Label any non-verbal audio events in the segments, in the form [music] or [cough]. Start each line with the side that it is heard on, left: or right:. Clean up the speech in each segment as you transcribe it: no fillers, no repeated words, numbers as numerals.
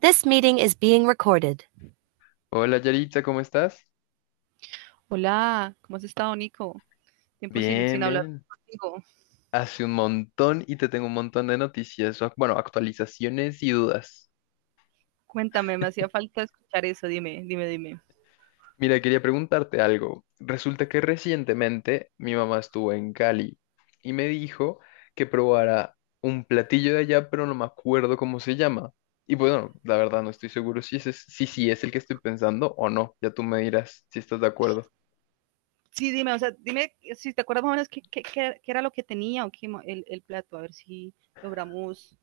right: This meeting is being recorded.
left: Hola Yaritza, ¿cómo estás?
right: Hola, ¿cómo has estado, Nico? Tiempo sin
left: Bien,
right: hablar
left: bien.
right: contigo.
left: Hace un montón y te tengo un montón de noticias, o bueno, actualizaciones y dudas.
right: Cuéntame, me hacía falta escuchar eso. Dime, dime, dime.
left: Mira, quería preguntarte algo. Resulta que recientemente mi mamá estuvo en Cali y me dijo que probara un platillo de allá, pero no me acuerdo cómo se llama. Y bueno, la verdad no estoy seguro si ese es, si, sí es el que estoy pensando o no. Ya tú me dirás si estás de acuerdo.
right: Sí, dime, o sea, dime si te acuerdas más o menos qué era lo que tenía o qué el plato, a ver si logramos.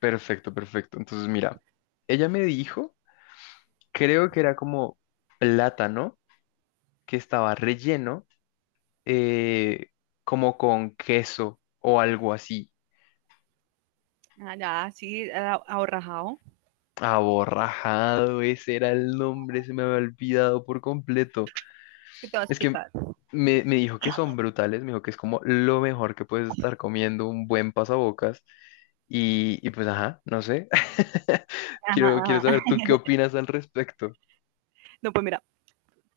left: Perfecto, perfecto. Entonces, mira, ella me dijo, creo que era como plátano que estaba relleno eh, como con queso o algo así.
right: Ah, ya, sí, ahorrajado.
left: Aborrajado, ese era el nombre, se me había olvidado por completo.
right: Es que te voy a
left: Es que
right: explicar.
left: me dijo que son brutales, me dijo que es como lo mejor que puedes estar comiendo, un buen pasabocas. Y pues, ajá, no sé. [laughs]
right: Ajá,
left: Quiero
right: ajá.
left: saber tú qué opinas al respecto.
right: No, pues mira,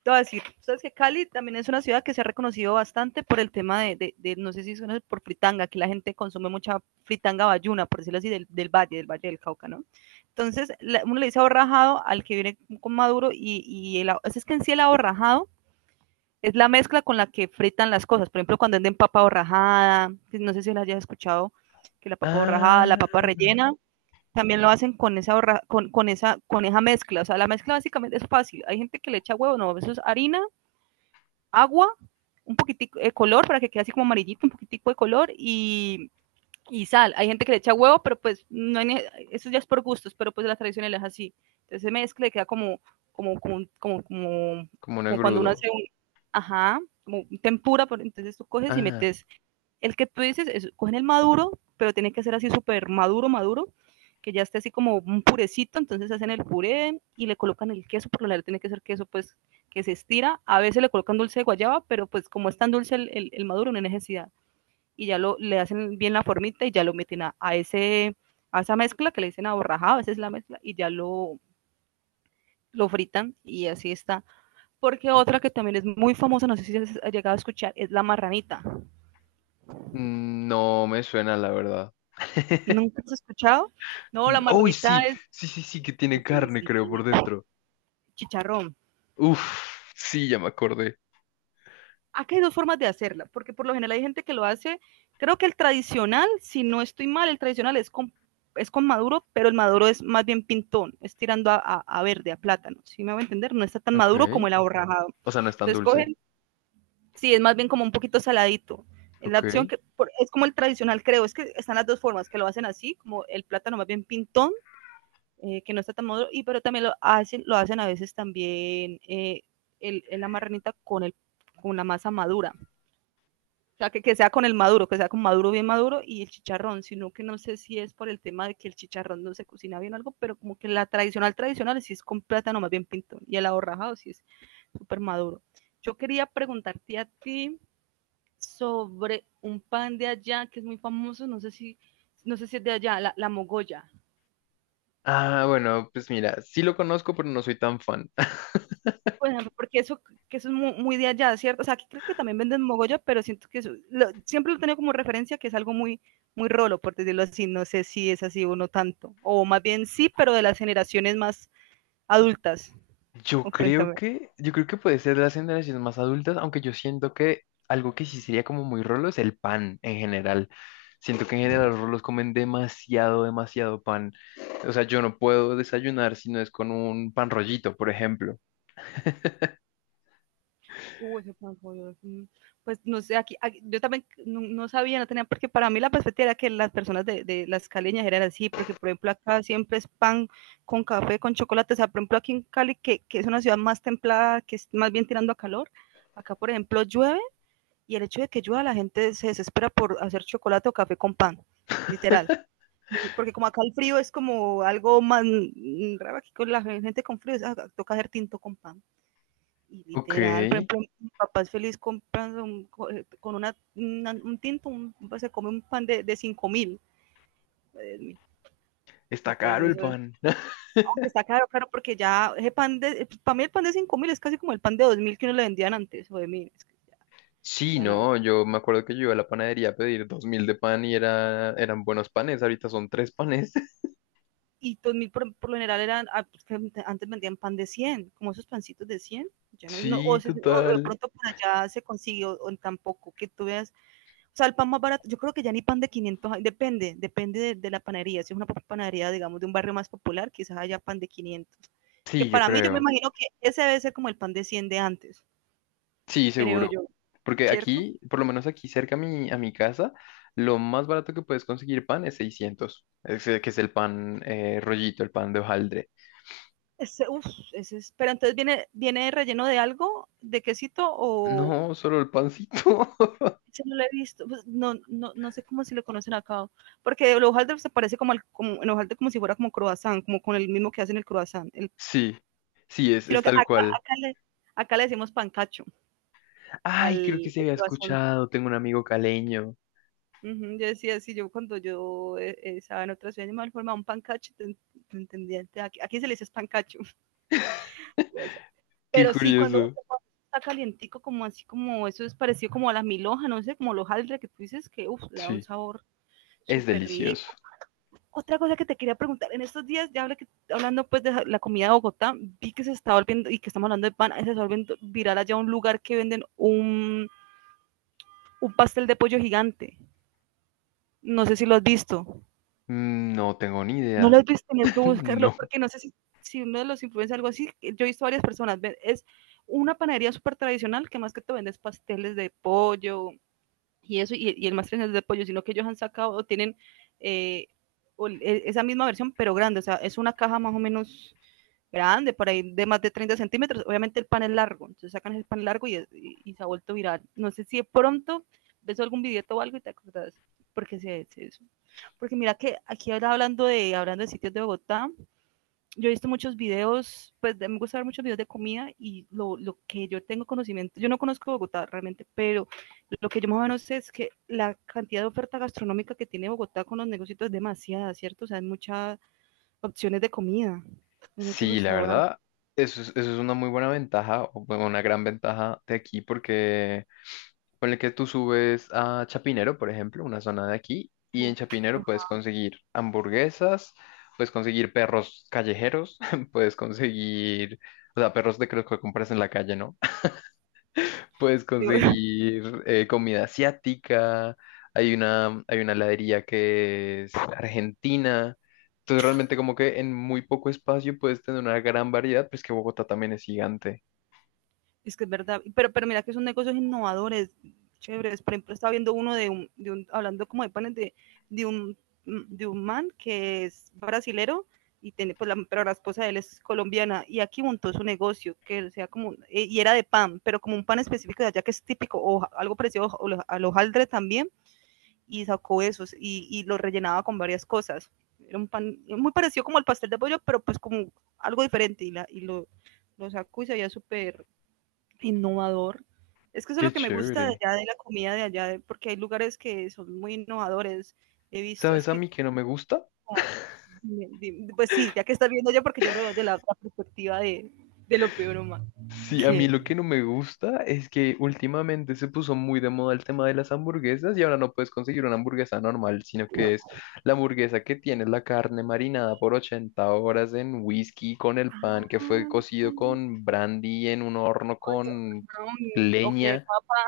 right: te voy a decir, sabes que Cali también es una ciudad que se ha reconocido bastante por el tema de no sé si suena por fritanga, que la gente consume mucha fritanga bayuna, por decirlo así, del valle del Cauca, ¿no? Entonces, uno le dice ahorrajado al que viene con maduro y pues es que en sí el ahorrajado es la mezcla con la que fritan las cosas. Por ejemplo, cuando venden papa borrajada, no sé si la hayas escuchado, que la papa borrajada, la
left: Ah,
right: papa rellena, también lo hacen con esa, con esa mezcla. O sea, la mezcla básicamente es fácil. Hay gente que le echa huevo, no, eso es harina, agua, un poquitico de color para que quede así como amarillito, un poquitico de color y sal. Hay gente que le echa huevo, pero pues no hay eso ya es por gustos, pero pues la tradicional es así. Entonces se mezcla y queda como, como, como, como, como,
left: como un
right: como cuando uno
left: engrudo.
right: hace un, ajá, como tempura, entonces tú coges y
left: Ah,
right: metes el que tú dices, cogen el maduro, pero tiene que ser así súper maduro, maduro, que ya esté así como un purecito, entonces hacen el puré y le colocan el queso, por lo general tiene que ser queso pues que se estira, a veces le colocan dulce de guayaba, pero pues como es tan dulce el maduro no hay necesidad, y ya le hacen bien la formita y ya lo meten a esa mezcla que le dicen aborrajado, a veces la mezcla, y ya lo fritan y así está. Porque otra que también es muy famosa, no sé si has llegado a escuchar, es la marranita.
left: no me suena, la verdad. [laughs]
right: ¿Nunca has escuchado? No, la
left: Uy,
right: marranita
left: sí,
right: es
left: sí, sí, sí, que tiene
right: sí,
left: carne,
right: sí,
left: creo,
right: sí,
left: por dentro.
right: chicharrón.
left: Uf, sí, ya me acordé.
right: Acá hay dos formas de hacerla, porque por lo general hay gente que lo hace, creo que el tradicional, si no estoy mal, el tradicional es con, maduro, pero el maduro es más bien pintón, es tirando a verde, a plátano, si ¿sí me voy a entender? No está tan
left: Ok.
right: maduro como el aborrajado.
left: O sea, no es tan
right: Entonces
left: dulce.
right: cogen, sí, es más bien como un poquito saladito. La
left: Ok.
right: opción es como el tradicional, creo, es que están las dos formas, que lo hacen así, como el plátano más bien pintón, que no está tan maduro, pero también lo hacen a veces también, el la marranita con la masa madura. O sea, que sea con el maduro, que sea con maduro bien maduro y el chicharrón, sino que no sé si es por el tema de que el chicharrón no se cocina bien o algo, pero como que la tradicional tradicional sí es con plátano más bien pintón y el ahorrajado sí es súper maduro. Yo quería preguntarte a ti sobre un pan de allá que es muy famoso, no sé si es de allá, la mogolla.
left: Ah, bueno, pues mira, sí lo conozco, pero no soy tan fan.
right: Bueno, porque eso es muy, muy, de allá, ¿cierto? O sea, aquí creo que también venden Mogollón, pero siento que siempre lo tengo como referencia que es algo muy, muy rolo, por decirlo así. No sé si es así o no tanto. O más bien sí, pero de las generaciones más adultas.
left: [laughs] Yo
right: Oh,
left: creo
right: cuéntame.
left: que, yo creo que puede ser de las generaciones más adultas, aunque yo siento que algo que sí sería como muy rolo es el pan en general. Siento que en general los rolos comen demasiado, demasiado pan. O sea, yo no puedo desayunar si no es con un pan rollito, por ejemplo.
right: Uy, ese pan pollo. Pues no sé, yo también no sabía, no tenía, porque para mí la perspectiva era que las personas de las caleñas eran así, porque por ejemplo acá siempre es pan con café, con chocolate, o sea, por ejemplo aquí en Cali, que es una ciudad más templada, que es más bien tirando a calor, acá por ejemplo llueve y el hecho de que llueva la gente se desespera por hacer chocolate o café con pan, literal.
left: [laughs]
right: No, porque como acá el frío es como algo más, raro aquí con la gente con frío, es, "Ah, toca hacer tinto con pan". Y
left: Ok,
right: literal, por ejemplo, mi papá es feliz comprando un tinto, pues, se come un pan de 5.000.
left: está
right: Entonces,
left: caro el
right: eso es,
left: pan.
right: aunque está caro, claro, porque ya ese pan de, para mí el pan de 5.000 es casi como el pan de 2.000 que uno le vendían antes, o de 1.000, es que ya,
left: Sí,
right: ya no.
left: no, yo me acuerdo que yo iba a la panadería a pedir 2.000 de pan y eran buenos panes, ahorita son tres panes. [laughs]
right: Y 2.000 por lo general eran, ah, pues, que antes vendían pan de 100, como esos pancitos de 100 ya no, no o,
left: Sí,
right: se- O de
left: total.
right: pronto por allá se consiguió, o tampoco, que tú veas. O sea, el pan más barato, yo creo que ya ni pan de 500, depende la panadería. Si es una panadería, digamos, de un barrio más popular, quizás haya pan de 500. Que
left: Sí, yo
right: para mí, yo me
left: creo.
right: imagino que ese debe ser como el pan de 100 de antes,
left: Sí,
right: creo
left: seguro.
right: yo,
left: Porque
right: ¿cierto?
left: aquí, por lo menos aquí cerca a mi casa, lo más barato que puedes conseguir pan es 600. Es, que es el pan rollito, el pan de hojaldre.
right: Ese, uf, ese es, pero entonces viene relleno de algo, de quesito o,
left: No, solo el pancito. [laughs]
right: ese no lo he visto, pues no sé cómo se le conocen acá, porque el hojaldre se parece como el hojaldre, como si fuera como croissant, como con el mismo que hacen el croissant,
left: Sí, sí, es,
right: sino
left: es
right: que
left: tal cual.
right: acá le decimos pancacho,
left: Ay, creo que
right: al
left: se
right: al
left: había
right: cloazón.
left: escuchado, tengo un amigo caleño.
right: Ujú, yo decía, sí, yo cuando yo, estaba en otra ciudad, yo me formaba un pancacho, te entendía, te aquí aquí se le dice es pancacho, [laughs] o sea,
left: Qué
right: pero sí, cuando
left: curioso.
right: cuando está calientico, como así como eso es parecido como a la milhoja, no sé, como los hojaldre que tú dices que, uf, le da un
left: Sí,
right: sabor
left: es
right: súper
left: delicioso.
right: rico. Otra cosa que te quería preguntar, en estos días, ya hablando, pues, de ja la comida de Bogotá, vi que se está volviendo, y que estamos hablando de pan, se está volviendo viral allá un lugar que venden un pastel de pollo gigante. No sé si lo has visto.
left: No tengo ni
right: No lo
left: idea.
right: has visto, tenías que
left: [laughs]
right: buscarlo,
left: No.
right: porque no sé si uno de los influencers, algo así, yo he visto varias personas, es una panadería súper tradicional que más que te vendes pasteles de pollo, y eso, y el más tres es de pollo, sino que ellos han sacado, tienen, eh, esa misma versión, pero grande, o sea, es una caja más o menos grande, por ahí de más de 30 centímetros. Obviamente el pan es largo, entonces sacan el pan largo y se ha vuelto viral. No sé si de pronto ves algún video o algo y te acordás, porque se eso. Porque mira que aquí ahora hablando de, sitios de Bogotá, yo he visto muchos videos, pues me gusta ver muchos videos de comida y lo que yo tengo conocimiento, yo no conozco Bogotá realmente, pero lo que yo más o menos sé es que la cantidad de oferta gastronómica que tiene Bogotá con los negocios es demasiada, ¿cierto? O sea, hay muchas opciones de comida, hay muchos
left: Sí, la
right: restaurantes.
left: verdad, eso es una muy buena ventaja, o bueno, una gran ventaja de aquí, porque ponle que tú subes a Chapinero, por ejemplo, una zona de aquí, y en Chapinero puedes conseguir hamburguesas, puedes conseguir perros callejeros, [laughs] puedes conseguir, o sea, perros de que los que compras en la calle, ¿no? Puedes
right: Digo,
left: conseguir comida asiática, hay una heladería que es argentina. Entonces realmente como que en muy poco espacio puedes tener una gran variedad, pues que Bogotá también es gigante.
right: es que es verdad, pero mira que son negocios innovadores, chéveres. Por ejemplo, estaba viendo uno de un, hablando como de panes de, un, de un man que es brasilero y tiene, pues, pero la esposa de él es colombiana y aquí montó su negocio, que sea como, y era de pan, pero como un pan específico de allá que es típico o ja, algo parecido al hojaldre también y sacó esos y lo rellenaba con varias cosas. Era un pan muy parecido como al pastel de pollo, pero pues como algo diferente y lo sacó y se veía súper innovador. Es que eso es lo
left: Qué
right: que me gusta de
left: chévere.
right: allá, de la comida de allá, porque hay lugares que son muy innovadores. He visto, es
left: ¿Sabes a
right: que,
left: mí que no me gusta?
right: ah, dime, pues sí, ya que estás viendo yo, porque yo lo veo de la otra perspectiva de lo peor humano.
left: Sí, a mí
right: ¿Qué?
left: lo que no me gusta es que últimamente se puso muy de moda el tema de las hamburguesas y ahora no puedes conseguir una hamburguesa normal, sino que es la hamburguesa que tiene la carne marinada por 80 horas en whisky con el pan que fue
right: Ah,
left: cocido con brandy en un horno
right: oye,
left: con
right: camarón, o que
left: leña.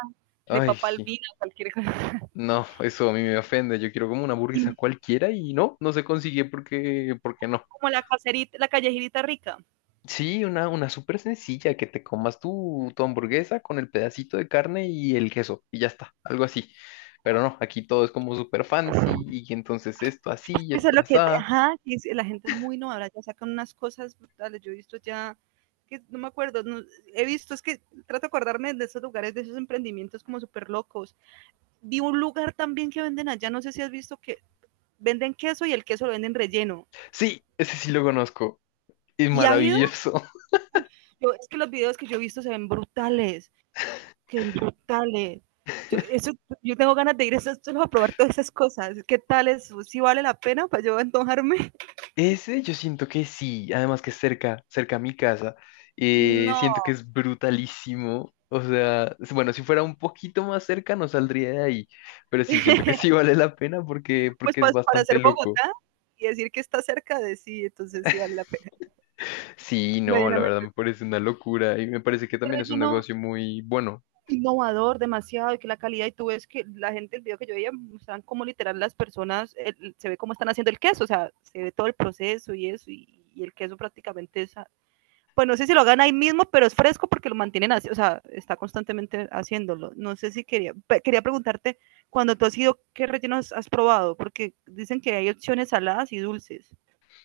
right: de
left: Ay,
right: papa,
left: sí.
right: albina, cualquier cosa. [laughs]
left: No, eso a mí me ofende. Yo quiero como una hamburguesa
right: Y
left: cualquiera y no, no se consigue porque no.
right: como la caserita, la callejerita rica.
left: Sí, una súper sencilla, que te comas tu hamburguesa con el pedacito de carne y el queso, y ya está, algo así. Pero no, aquí todo es como súper fancy, y entonces esto así,
right: Eso es
left: esto
right: lo que,
left: asá.
right: ajá, la gente es muy innovadora, ya sacan unas cosas brutales. Yo he visto ya, que no me acuerdo, he visto, es que trato de acordarme de esos lugares, de esos emprendimientos como súper locos. Vi un lugar también que venden allá, no sé si has visto que venden queso y el queso lo venden relleno.
left: Sí, ese sí lo conozco, es
right: ¿Y has ido?
left: maravilloso.
right: Yo, es que los videos que yo he visto se ven brutales, que ven brutales. Yo,
left: [laughs]
right: eso, yo tengo ganas de ir eso, solo a probar todas esas cosas. ¿Qué tal eso? ¿Si vale la pena para yo antojarme? [laughs]
left: Ese yo siento que sí, además que es cerca, cerca a mi casa,
right: No.
left: siento que es brutalísimo. O sea, bueno, si fuera un poquito más cerca no saldría de ahí, pero sí, siento que
right: [laughs]
left: sí vale la pena porque,
right: Pues
left: porque es
right: para
left: bastante
right: ser
left: loco.
right: Bogotá y decir que está cerca de sí, entonces sí vale la pena.
left: Sí, no, la verdad
right: Medianamente.
left: me parece una locura y me parece que
right: Este
left: también es un
right: relleno
left: negocio muy bueno.
right: innovador demasiado, y que la calidad, y tú ves que la gente, el video que yo veía mostraban como literal las personas, el, se ve cómo están haciendo el queso, o sea se ve todo el proceso. Y eso, y el queso prácticamente es, pues no sé si lo hagan ahí mismo, pero es fresco porque lo mantienen así, o sea está constantemente haciéndolo. No sé si quería, preguntarte cuando tú has ido, qué rellenos has probado, porque dicen que hay opciones saladas y dulces,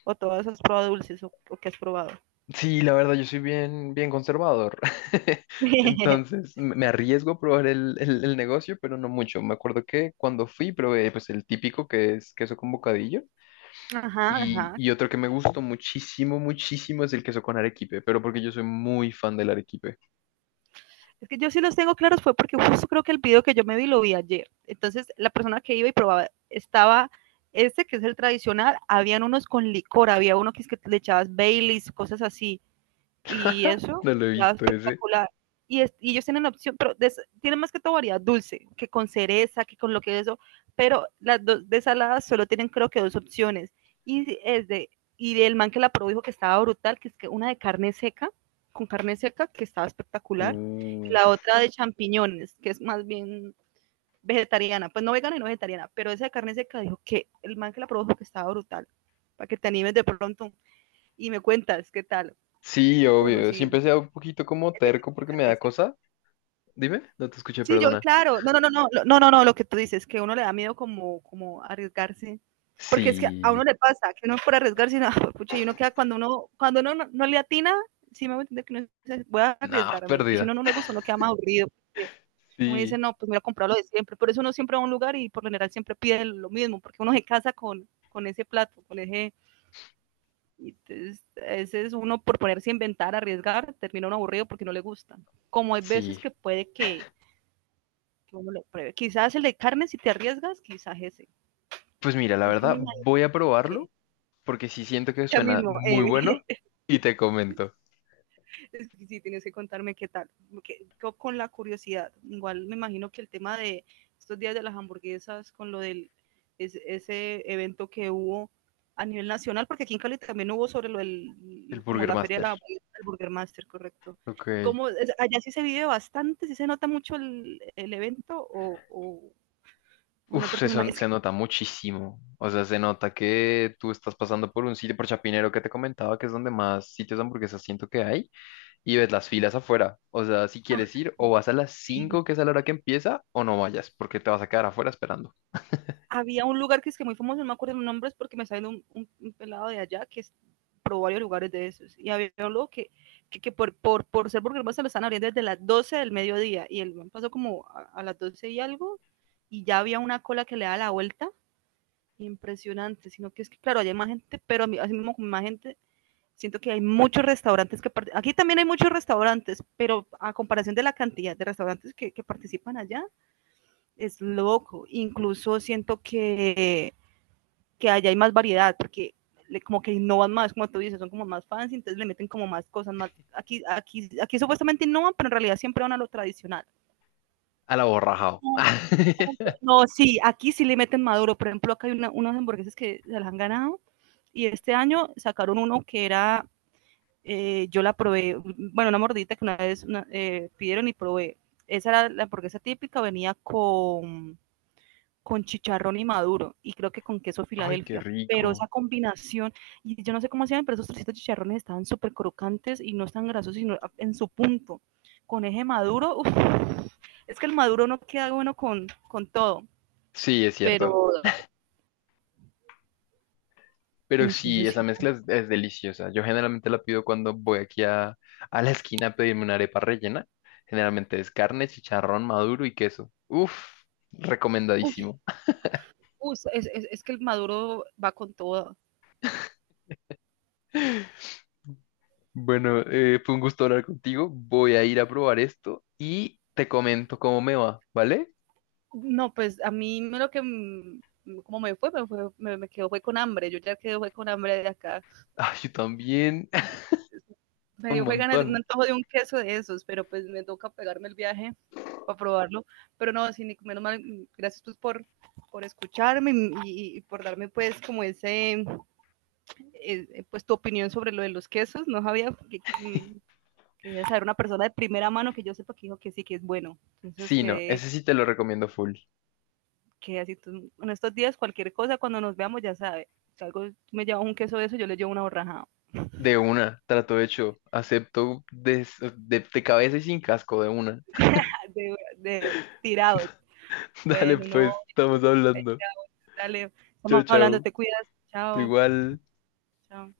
right: o todas has probado dulces, o que has probado.
left: Sí, la verdad yo soy bien, bien conservador. [laughs]
right: [laughs]
left: Entonces me arriesgo a probar el negocio, pero no mucho. Me acuerdo que cuando fui probé pues el típico que es queso con bocadillo
right: Ajá,
left: y,
right: ajá.
left: y otro que me gustó muchísimo, muchísimo es el queso con arequipe, pero porque yo soy muy fan del arequipe.
right: Es que yo sí los tengo claros, fue porque justo creo que el video que yo me vi lo vi ayer. Entonces la persona que iba y probaba estaba, este, que es el tradicional, habían unos con licor, había uno que es que le echabas Baileys, cosas así. Y eso,
left: No
right: y
left: lo he
right: quedaba
left: visto ese.
right: espectacular. Y, es, y ellos tienen opción, pero de, tienen más que todo variedad dulce, que con cereza, que con lo que es eso, pero las dos de saladas solo tienen creo que dos opciones. Y si es de, y el man que la probó dijo que estaba brutal, que es que una de carne seca, con carne seca, que estaba espectacular, y la
left: Uf.
right: otra de champiñones, que es más bien vegetariana, pues no vegana y no vegetariana, pero esa de carne seca dijo, que el man que la probó dijo que estaba brutal, para que te animes de pronto y me cuentas qué tal.
left: Sí,
right: Uf,
left: obvio.
right: sí,
left: Siempre sea un poquito como
right: hay que
left: terco porque me
right: explicarme
left: da
right: eso.
left: cosa. Dime, no te escuché,
right: Sí, yo,
left: perdona.
right: claro, no, no, no, no, no, no, no, lo que tú dices, que uno le da miedo como, como arriesgarse, porque es que a uno
left: Sí,
right: le pasa, que uno por arriesgarse, no, [laughs] pucha, y uno queda cuando uno no, no le atina, sí me voy a entender que uno dice, voy a
left: nada,
right: arriesgarme, y si uno
left: pérdida.
right: no le gusta, uno queda más aburrido, porque uno dice,
left: Sí,
right: no, pues mira, comprar lo de siempre, por eso uno siempre va a un lugar y por lo general siempre pide lo mismo, porque uno se casa con ese plato, con ese, y entonces, ese es uno, por ponerse a inventar, arriesgar, termina uno aburrido porque no le gusta, como hay veces
left: sí.
right: que puede que uno lo pruebe. Quizás el de carne, si te arriesgas, quizás ese.
left: Pues mira, la
right: Es que me
left: verdad,
right: imagino
left: voy a probarlo
right: que
left: porque sí siento que
right: ya
left: suena
right: mismo,
left: muy bueno
right: [laughs]
left: y te comento.
right: sí, tienes que contarme qué tal. Que, con la curiosidad, igual me imagino que el tema de estos días de las hamburguesas, con lo del, es, ese evento que hubo a nivel nacional, porque aquí en Cali también hubo sobre lo
left: El
right: del, como
left: Burger
right: la feria de
left: Master.
right: la del Burger Master, correcto.
left: Ok.
right: ¿Cómo, allá sí se vive bastante, sí se nota mucho el evento o, no,
left: Uf, se,
right: porque me,
left: son-
right: es, que,
left: se nota muchísimo. O sea, se nota que tú estás pasando por un sitio, por Chapinero que te comentaba, que es donde más sitios de hamburguesas siento que hay, y ves las filas afuera. O sea, si
right: ah,
left: quieres ir, o vas a las
right: sí,
left: 5 que es a la hora que empieza, o no vayas, porque te vas a quedar afuera esperando.
right: había un lugar que es que muy famoso, no me acuerdo los nombres porque me salió un, pelado de allá que es, probó varios lugares de esos. Y había un lugar que, por ser burger se lo están abriendo desde las doce del mediodía. Y él pasó como a, las 12 y algo y ya había una cola que le da la vuelta. Impresionante, sino que es que, claro, hay más gente, pero así mismo con más gente, siento que hay muchos restaurantes que participan, aquí también hay muchos restaurantes, pero a comparación de la cantidad de restaurantes que participan allá, es loco. Incluso siento que allá hay más variedad, porque le- como que innovan más, como tú dices, son como más fans, entonces le meten como más cosas, más, aquí, aquí supuestamente innovan, pero en realidad siempre van a lo tradicional.
left: A la borrajao. [laughs]
right: No, sí, aquí sí le meten maduro, por ejemplo, acá hay una- unas hamburguesas que se las han ganado, y este año sacaron uno que era, yo la probé, bueno, una mordita que una vez una- pidieron y probé, esa era la hamburguesa típica, venía con chicharrón y maduro y creo que con queso
left: Ay, qué
right: Filadelfia, pero esa
left: rico.
right: combinación, y yo no sé cómo hacían, pero esos trocitos de chicharrones estaban súper crocantes y no están grasos, sino en su punto. Con eje maduro, uf, es que el maduro no queda bueno con todo,
left: Sí, es cierto.
right: pero y
left: Pero sí,
right: entonces sí,
left: esa mezcla es deliciosa. Yo generalmente la pido cuando voy aquí a la esquina a pedirme una arepa rellena. Generalmente es carne, chicharrón maduro y queso. Uf,
right: uy,
left: recomendadísimo.
right: uy, es, es que el maduro va con todo.
left: Bueno, fue un gusto hablar contigo. Voy a ir a probar esto y te comento cómo me va, ¿vale? [laughs]
right: No, pues a mí me lo que como me fue, me, fue, me quedó fue con hambre. Yo ya quedé fue con hambre de acá.
left: Ah, yo también. [laughs]
right: Me
left: Un
right: dio fue ganas de un
left: montón.
right: antojo de un queso de esos, pero pues me toca pegarme el viaje para probarlo. Pero no, sí, Nico, menos mal, gracias pues por escucharme y por darme pues como ese, pues tu opinión sobre lo de los quesos. No sabía que quería saber una persona de primera mano que yo sepa que dijo que sí, que es bueno. Entonces
left: Sí, no,
right: quedé,
left: ese sí te lo recomiendo full.
right: que así, tú, en estos días cualquier cosa, cuando nos veamos ya sabe. Si algo me lleva un queso de eso, yo le llevo una borraja.
left: De una, trato hecho. Acepto de cabeza y sin casco, de una.
right: [laughs] De tirado,
left: [laughs] Dale,
right: bueno, no,
left: pues, estamos hablando.
right: dale,
left: Chao,
right: estamos hablando,
left: chao.
right: te cuidas, chao,
left: Igual.
right: chao.